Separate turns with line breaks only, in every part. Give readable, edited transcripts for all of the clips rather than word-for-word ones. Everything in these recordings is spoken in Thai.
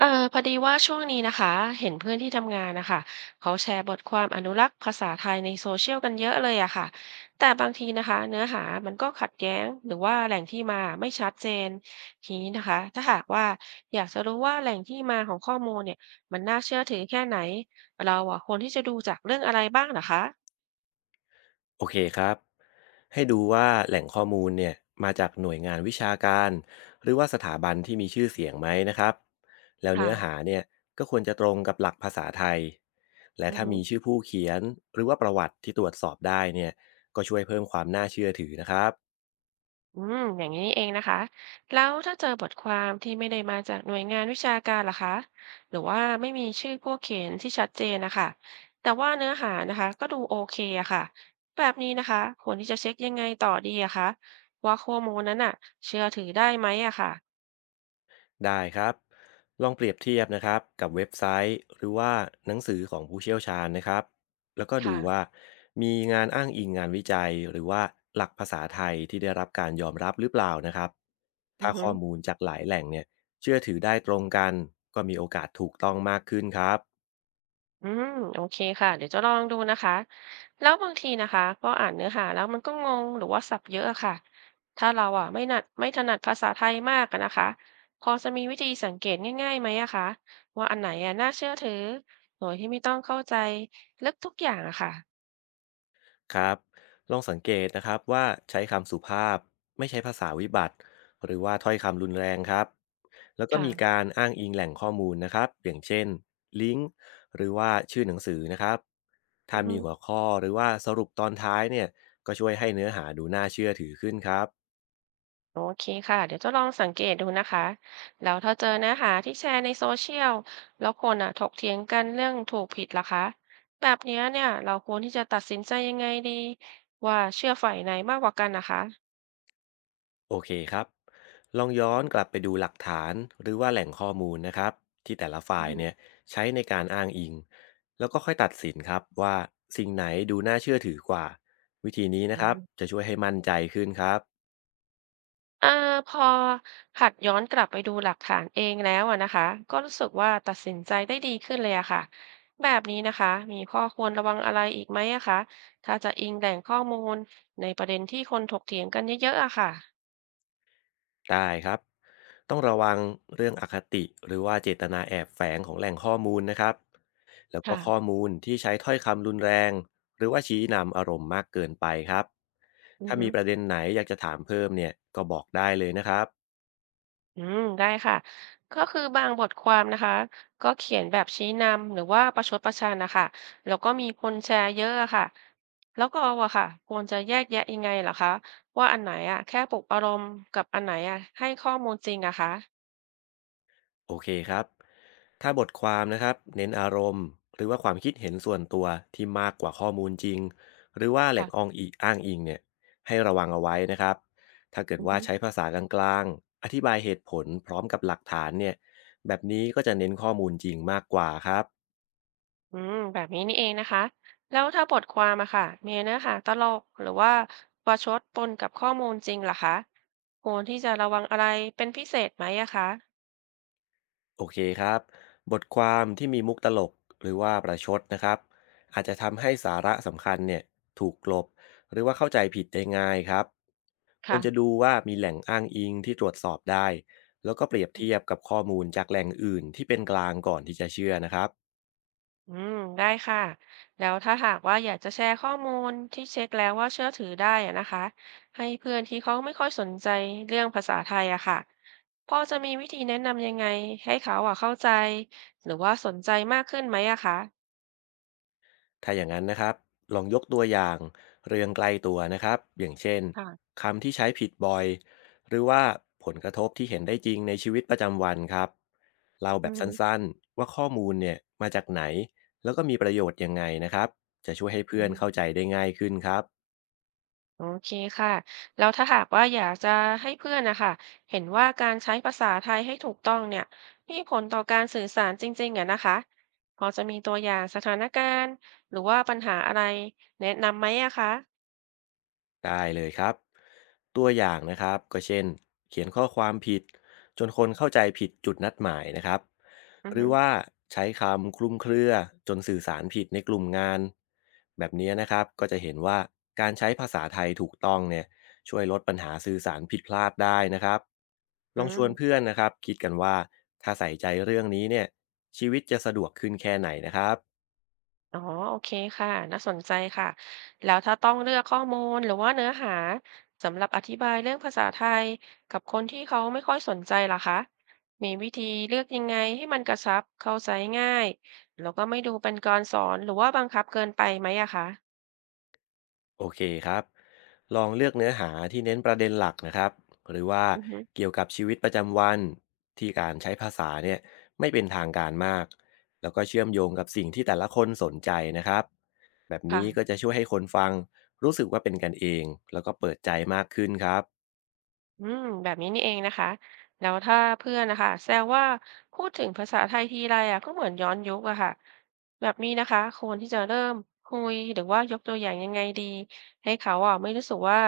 เออพอดีว่าช่วงนี้นะคะเห็นเพื่อนที่ทำงานนะคะเขาแชร์บทความอนุรักษ์ภาษาไทยในโซเชียลกันเยอะเลยอะค่ะแต่บางทีนะคะเนื้อหามันก็ขัดแย้งหรือว่าแหล่งที่มาไม่ชัดเจนทีนี้นะคะถ้าหากว่าอยากจะรู้ว่าแหล่งที่มาของข้อมูลเนี่ยมันน่าเชื่อถือแค่ไหนเราอะควรที่จะดูจากเรื่องอะไรบ้างนะคะ
โอเคครับ ให้ดูว่าแหล่งข้อมูลเนี่ยมาจากหน่วยงานวิชาการหรือว่าสถาบันที่มีชื่อเสียงไหมนะครับ แล้ว
ค่ะ
เนื้อหาเนี่ยก็ควรจะตรงกับหลักภาษาไทย และ
อือ
ถ้า
ฮึ
มีชื่อผู้เขียนหรือว่าประวัติที่ตรวจสอบได้เนี่ยก็ช่วยเพิ่มความน่าเชื่อถือนะครับ
อืมอย่างนี้นี่เองนะคะ แล้วถ้าเจอบทความที่ไม่ได้มาจากหน่วยงานวิชาการล่ะคะหรือว่าไม่มีชื่อผู้เขียนที่ชัดเจนนะคะแต่ว่าเนื้อหานะคะก็ดูโอเคอะค่ะแบบนี้นะคะควรที่จะเช็คยังไงต่อดีอะคะว่าข้อมูลนั้นอะเชื่อถือได้ไหมอะค่ะ
ได้ครับลองเปรียบเทียบนะครับกับเว็บไซต์หรือว่าหนังสือของผู้เชี่ยวชาญนะครับแล้วก็ดูว่า
ค่ะ
มีงานอ้างอิงงานวิจัยหรือว่าหลักภาษาไทยที่ได้รับการยอมรับหรือเปล่านะครับ
อื
ถ้า
อฮึ
ข้อมูลจากหลายแหล่งเนี่ยเชื่อถือได้ตรงกันก็มีโอกาสถูกต้องมากขึ้นครับ
อืมโอเคค่ะเดี๋ยวจะลองดูนะคะแล้วบางทีนะคะพออ่านเนื้อหาแล้วมันก็งงหรือว่าศัพท์เยอะอะค่ะถ้าเราอ่ะไม่ถนัดภาษาไทยมากอะนะคะพอจะมีวิธีสังเกตง่ายๆไหมอะคะว่าอันไหนอะน่าเชื่อถือโดยที่ไม่ต้องเข้าใจลึกทุกอย่างอะค่ะ
ครับลองสังเกตนะครับว่าใช้คำสุภาพไม่ใช้ภาษาวิบัติหรือว่าถ้อยคำรุนแรงครับแล้วก็มี
ค่ะ
การอ้างอิงแหล่งข้อมูลนะครับอย่างเช่นลิงก์หรือว่าชื่อหนังสือนะครับถ้า
อือฮึ
มีหัวข้อหรือว่าสรุปตอนท้ายเนี่ยก็ช่วยให้เนื้อหาดูน่าเชื่อถือขึ้นครับ
โอเคค่ะเดี๋ยวจะลองสังเกตดูนะคะแล้วถ้าเจอเนื้อหาที่แชร์ในโซเชียลแล้วคนอ่ะถกเถียงกันเรื่องถูกผิดล่ะคะแบบเนี่ยเราควรที่จะตัดสินใจยังไงดีว่าเชื่อฝ่ายไหนมากกว่ากันนะคะ
โอเคครับ ลองย้อนกลับไปดูหลักฐานหรือว่าแหล่งข้อมูลนะครับที่แต่ละ
อื
ฝ่า
อ
ย
ฮึ
เนี่ยใช้ในการอ้างอิงแล้วก็ค่อยตัดสินครับว่าสิ่งไหนดูน่าเชื่อถือกว่าวิธีนี้นะ
อื
ครับ
ม
จะช่วยให้มั่นใจขึ้นครับ
เอ่อพอหัดย้อนกลับไปดูหลักฐานเองแล้วอะนะคะก็รู้สึกว่าตัดสินใจได้ดีขึ้นเลยอะค่ะแบบนี้นะคะมีข้อควรระวังอะไรอีกไหมอะคะถ้าจะอิงแหล่งข้อมูลในประเด็นที่คนถกเถียงกันเยอะๆอะค่ะ
ได้ครับต้องระวังเรื่องอคติหรือว่าเจตนาแอบแฝงของแหล่งข้อมูลนะครับแล้วก็ข้อ
ค่ะ
มูลที่ใช้ถ้อยคำรุนแรงหรือว่าชี้นำอารมณ์มากเกินไปครับ
อือ
ถ้า
ฮึ
มีประเด็นไหนอยากจะถามเพิ่มเนี่ยก็บอกได้เลยนะครับ
อืมได้ค่ะก็คือบางบทความนะคะก็เขียนแบบชี้นำหรือว่าประชดประชันนะคะแล้วก็มีคนแชร์เยอะอะค่ะแล้วเอาอะค่ะควรจะแยกแยะยังไงเหรอคะว่าอันไหนอะแค่ปลุกอารมณ์กับอันไหนอะให้ข้อมูลจริงอะคะ
โอเคครับ ถ้าบทความนะครับเน้นอารมณ์หรือว่าความคิดเห็นส่วนตัวที่มากกว่าข้อมูลจริงหรือว่าแหล่งอ้า
ค่ะ
งอิงอ้างอิงเนี่ยให้ระวังเอาไว้นะครับถ้าเกิด
อือ
ว่า
ฮึ
ใช้ภาษากลางๆอธิบายเหตุผลพร้อมกับหลักฐานเนี่ยแบบนี้ก็จะเน้นข้อมูลจริงมากกว่าครับ
อืมแบบนี้นี่เองนะคะแล้วถ้าบทความอะค่ะมีเนื้อหาตลกหรือว่าประชดปนกับข้อมูลจริงล่ะคะควรที่จะระวังอะไรเป็นพิเศษไหมอะคะ
โอเคครับ บทความที่มีมุกตลกหรือว่าประชดนะครับ อาจจะทำให้สาระสำคัญเนี่ยถูกกลบหรือว่าเข้าใจผิดได้ง่ายครับคว
ค่ะ
รจะดูว่ามีแหล่งอ้างอิงที่ตรวจสอบได้ แล้วก็เปรียบเทียบกับข้อมูลจากแหล่งอื่นที่เป็นกลางก่อนที่จะเชื่อนะครับ
อืมได้ค่ะแล้วถ้าหากว่าอยากจะแชร์ข้อมูลที่เช็คแล้วว่าเชื่อถือได้อะนะคะให้เพื่อนที่เขาไม่ค่อยสนใจเรื่องภาษาไทยอะค่ะพอจะมีวิธีแนะนำยังไงให้เขาอะเข้าใจหรือว่าสนใจมากขึ้นไหมอะคะ
ถ้าอย่างนั้นนะครับลองยกตัวอย่างเรื่องใกล้ตัวนะครับอย่างเช่น
ค่ะ
คำที่ใช้ผิดบ่อยหรือว่าผลกระทบที่เห็นได้จริงในชีวิตประจำวันครับเล่าแบบสั
อื
้นๆว่าข้อมูลเนี่ยมาจากไหนแล้วก็มีประโยชน์ยังไงนะครับจะช่วยให้เพื่อนเข้าใจ
ม
ได้ง่ายขึ้นครับ
โอเคค่ะแล้วถ้าหากว่าอยากจะให้เพื่อนนะคะเห็นว่าการใช้ภาษาไทยให้ถูกต้องเนี่ยมีผลต่อการสื่อสารจริงๆอะนะคะพอจะมีตัวอย่างสถานการณ์หรือว่าปัญหาอะไรแนะนำไหมอะคะ
ได้เลยครับตัวอย่างนะครับก็เช่นเขียนข้อความผิดจนคนเข้าใจผิดจุดนัดหมายนะครับ
อือ
หรื
ฮึ
อว่าใช้คำคลุมเครือจนสื่อสารผิดในกลุ่มงานแบบนี้นะครับก็จะเห็นว่าการใช้ภาษาไทยถูกต้องเนี่ยช่วยลดปัญหาสื่อสารผิดพลาดได้นะครับล
อื
องชวนเพื่อ
ม
นนะครับคิดกันว่าถ้าใส่ใจเรื่องนี้เนี่ยชีวิตจะสะดวกขึ้นแค่ไหนนะครับ
อ๋อโอเคค่ะน่าสนใจค่ะ แล้วถ้าต้องเลือกข้อมูลหรือว่าเนื้อหาสำหรับอธิบายเรื่องภาษาไทยกับคนที่เขาไม่ค่อยสนใจล่ะคะ มีวิธีเลือกยังไงให้มันกระชับเข้าใจง่ายแล้วก็ไม่ดูเป็นการสอนหรือว่าบังคับเกินไปไหมอะคะ
โอเคครับ ลองเลือกเนื้อหาที่เน้นประเด็นหลักนะครับ หรือว่า
อือฮึ
เกี่ยวกับชีวิตประจำวันที่การใช้ภาษาเนี่ยไม่เป็นทางการมาก แล้วก็เชื่อมโยงกับสิ่งที่แต่ละคนสนใจนะครับ แบบ
ค่ะ
นี้ก็จะช่วยให้คนฟังรู้สึกว่าเป็นกันเอง แล้วก็เปิดใจมากขึ้นครับ
อืมแบบนี้นี่เองนะคะแล้วถ้าเพื่อนนะคะแซวว่าพูดถึงภาษาไทยทีไรอ่ะก็เหมือนย้อนยุคอะค่ะแบบนี้นะคะควรที่จะเริ่มคุยหรือว่ายกตัวอย่างยังไงดีให้เขาอ่ะไม่รู้สึกว่า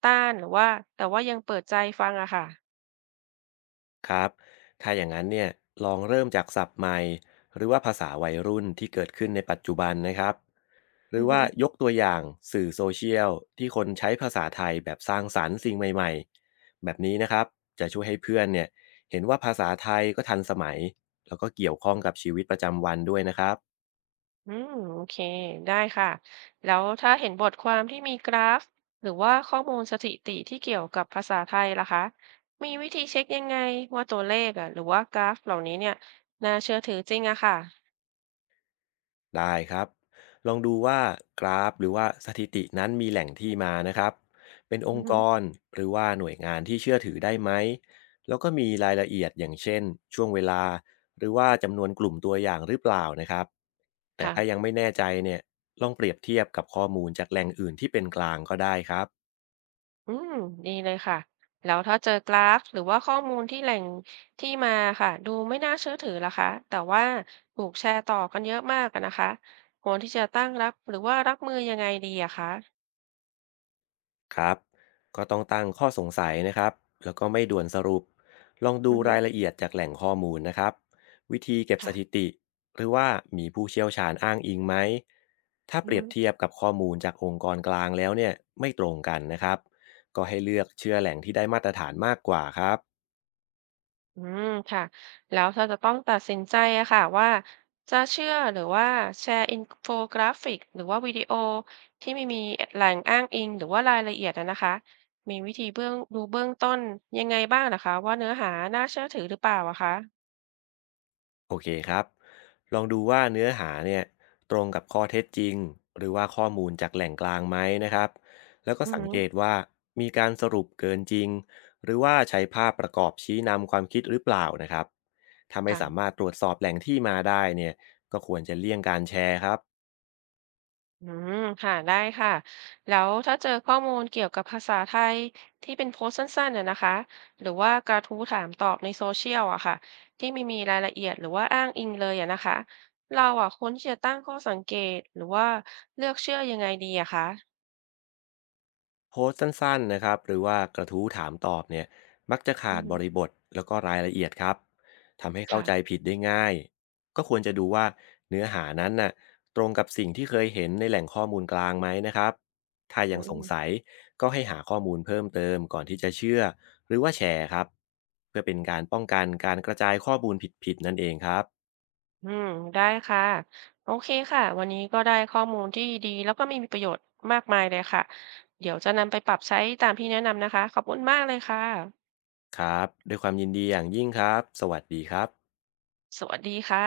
ต้านหรือว่าแต่ว่ายังเปิดใจฟังอะค่ะ
ครับถ้าอย่างนั้นเนี่ยลองเริ่มจากศัพท์ใหม่หรือว่าภาษาวัยรุ่นที่เกิดขึ้นในปัจจุบันนะครับ หรื
อื
อ
อฮึ
ว่ายกตัวอย่างสื่อโซเชียลที่คนใช้ภาษาไทยแบบสร้างสรรค์สิ่งใหม่ๆแบบนี้นะครับจะช่วยให้เพื่อนเนี่ยเห็นว่าภาษาไทยก็ทันสมัยแล้วก็เกี่ยวข้องกับชีวิตประจำวันด้วยนะครับ
อืมโอเคได้ค่ะแล้วถ้าเห็นบทความที่มีกราฟหรือว่าข้อมูลสถิติที่เกี่ยวกับภาษาไทยล่ะคะมีวิธีเช็คยังไงว่าตัวเลขอะหรือว่ากราฟเหล่านี้เนี่ยน่าเชื่อถือจริงอะค่ะ
ได้ครับ ลองดูว่ากราฟหรือว่าสถิตินั้นมีแหล่งที่มานะครับ เป็นอ
อื
ง
อ
ค์
ฮึ
กรหรือว่าหน่วยงานที่เชื่อถือได้ไหม แล้วก็มีรายละเอียดอย่างเช่นช่วงเวลาหรือว่าจำนวนกลุ่มตัวอย่างหรือเปล่านะครับ แต่
ค่ะ
ถ้ายังไม่แน่ใจเนี่ยลองเปรียบเทียบกับข้อมูลจากแหล่งอื่นที่เป็นกลางก็ได้ครับ
อืมดีเลยค่ะ แล้วถ้าเจอกราฟหรือว่าข้อมูลที่แหล่งที่มาค่ะ ดูไม่น่าเชื่อถือล่ะคะแต่ว่าถูกแชร์ต่อกันเยอะมากอะนะคะควรที่จะตั้งรับหรือว่ารับมือยังไงดีอะคะ
ครับก็ต้องตั้งข้อสงสัยนะครับแล้วก็ไม่ด่วนสรุปลองดู
อือฮึ
รายละเอียดจากแหล่งข้อมูลนะครับวิธีเก็บสถิ
ค่ะ
ติหรือว่ามีผู้เชี่ยวชาญอ้างอิงไหมถ้าเป
อือ
รีย
ฮึ
บเทียบกับข้อมูลจากองค์กรกลางแล้วเนี่ยไม่ตรงกันนะครับก็ให้เลือกเชื่อแหล่งที่ได้มาตรฐานมากกว่าครับ
อืมค่ะแล้วถ้าจะต้องตัดสินใจอะค่ะว่าจะเชื่อหรือว่าแชร์อินโฟกราฟิกหรือว่าวิดีโอที่ไม่มีแหล่งอ้างอิงหรือว่ารายละเอียดอะนะคะมีวิธีเบื้องดูเบื้องต้นยังไงบ้างนะคะว่าเนื้อหาน่าเชื่อถือหรือเปล่าอะคะ
โอเคครับ ลองดูว่าเนื้อหาเนี่ยตรงกับข้อเท็จจริงหรือว่าข้อมูลจากแหล่งกลางไหมนะครับแล้วก็
อือ
สัง
ฮึ
เกตว่ามีการสรุปเกินจริงหรือว่าใช้ภาพประกอบชี้นำความคิดหรือเปล่านะครับถ้าไม่
ค่ะ
สามารถตรวจสอบแหล่งที่มาได้เนี่ยก็ควรจะเลี่ยงการแชร์ครับ
อืมค่ะได้ค่ะแล้วถ้าเจอข้อมูลเกี่ยวกับภาษาไทยที่เป็นโพสต์สั้นๆน่ะนะคะหรือว่ากระทู้ถามตอบในโซเชียลอะค่ะที่ไม่มีรายละเอียดหรือว่าอ้างอิงเลยอะนะคะเราอะควรที่จะตั้งข้อสังเกตหรือว่าเลือกเชื่อยังไงดีอะคะ
โพสต์สั้นๆนะครับหรือว่ากระทู้ถามตอบเนี่ยมักจะ
อื
ขาดบ
ม
ริบทแล้วก็รายละเอียดครับทำให้เข้า
ค่ะ
ใจผิดได้ง่ายก็ควรจะดูว่าเนื้อหานั้นน่ะตรงกับสิ่งที่เคยเห็นในแหล่งข้อมูลกลางไหมนะครับถ้า
อื
ยังสง
ม
สัยก็ให้หาข้อมูลเพิ่มเติมก่อนที่จะเชื่อหรือว่าแชร์ครับเพื่อเป็นการป้องกันการกระจายข้อมูลผิดๆนั่นเองครับ
อืมได้ค่ะโอเคค่ะวันนี้ก็ได้ข้อมูลที่ดีแล้วก็มีประโยชน์มากมายเลยค่ะเดี๋ยวจะนำไปปรับใช้ตามที่แนะนำนะคะขอบคุณมากเลยค่ะ
ครับด้วยความยินดีอย่างยิ่งครับสวัสดีครับ
สวัสดีค่ะ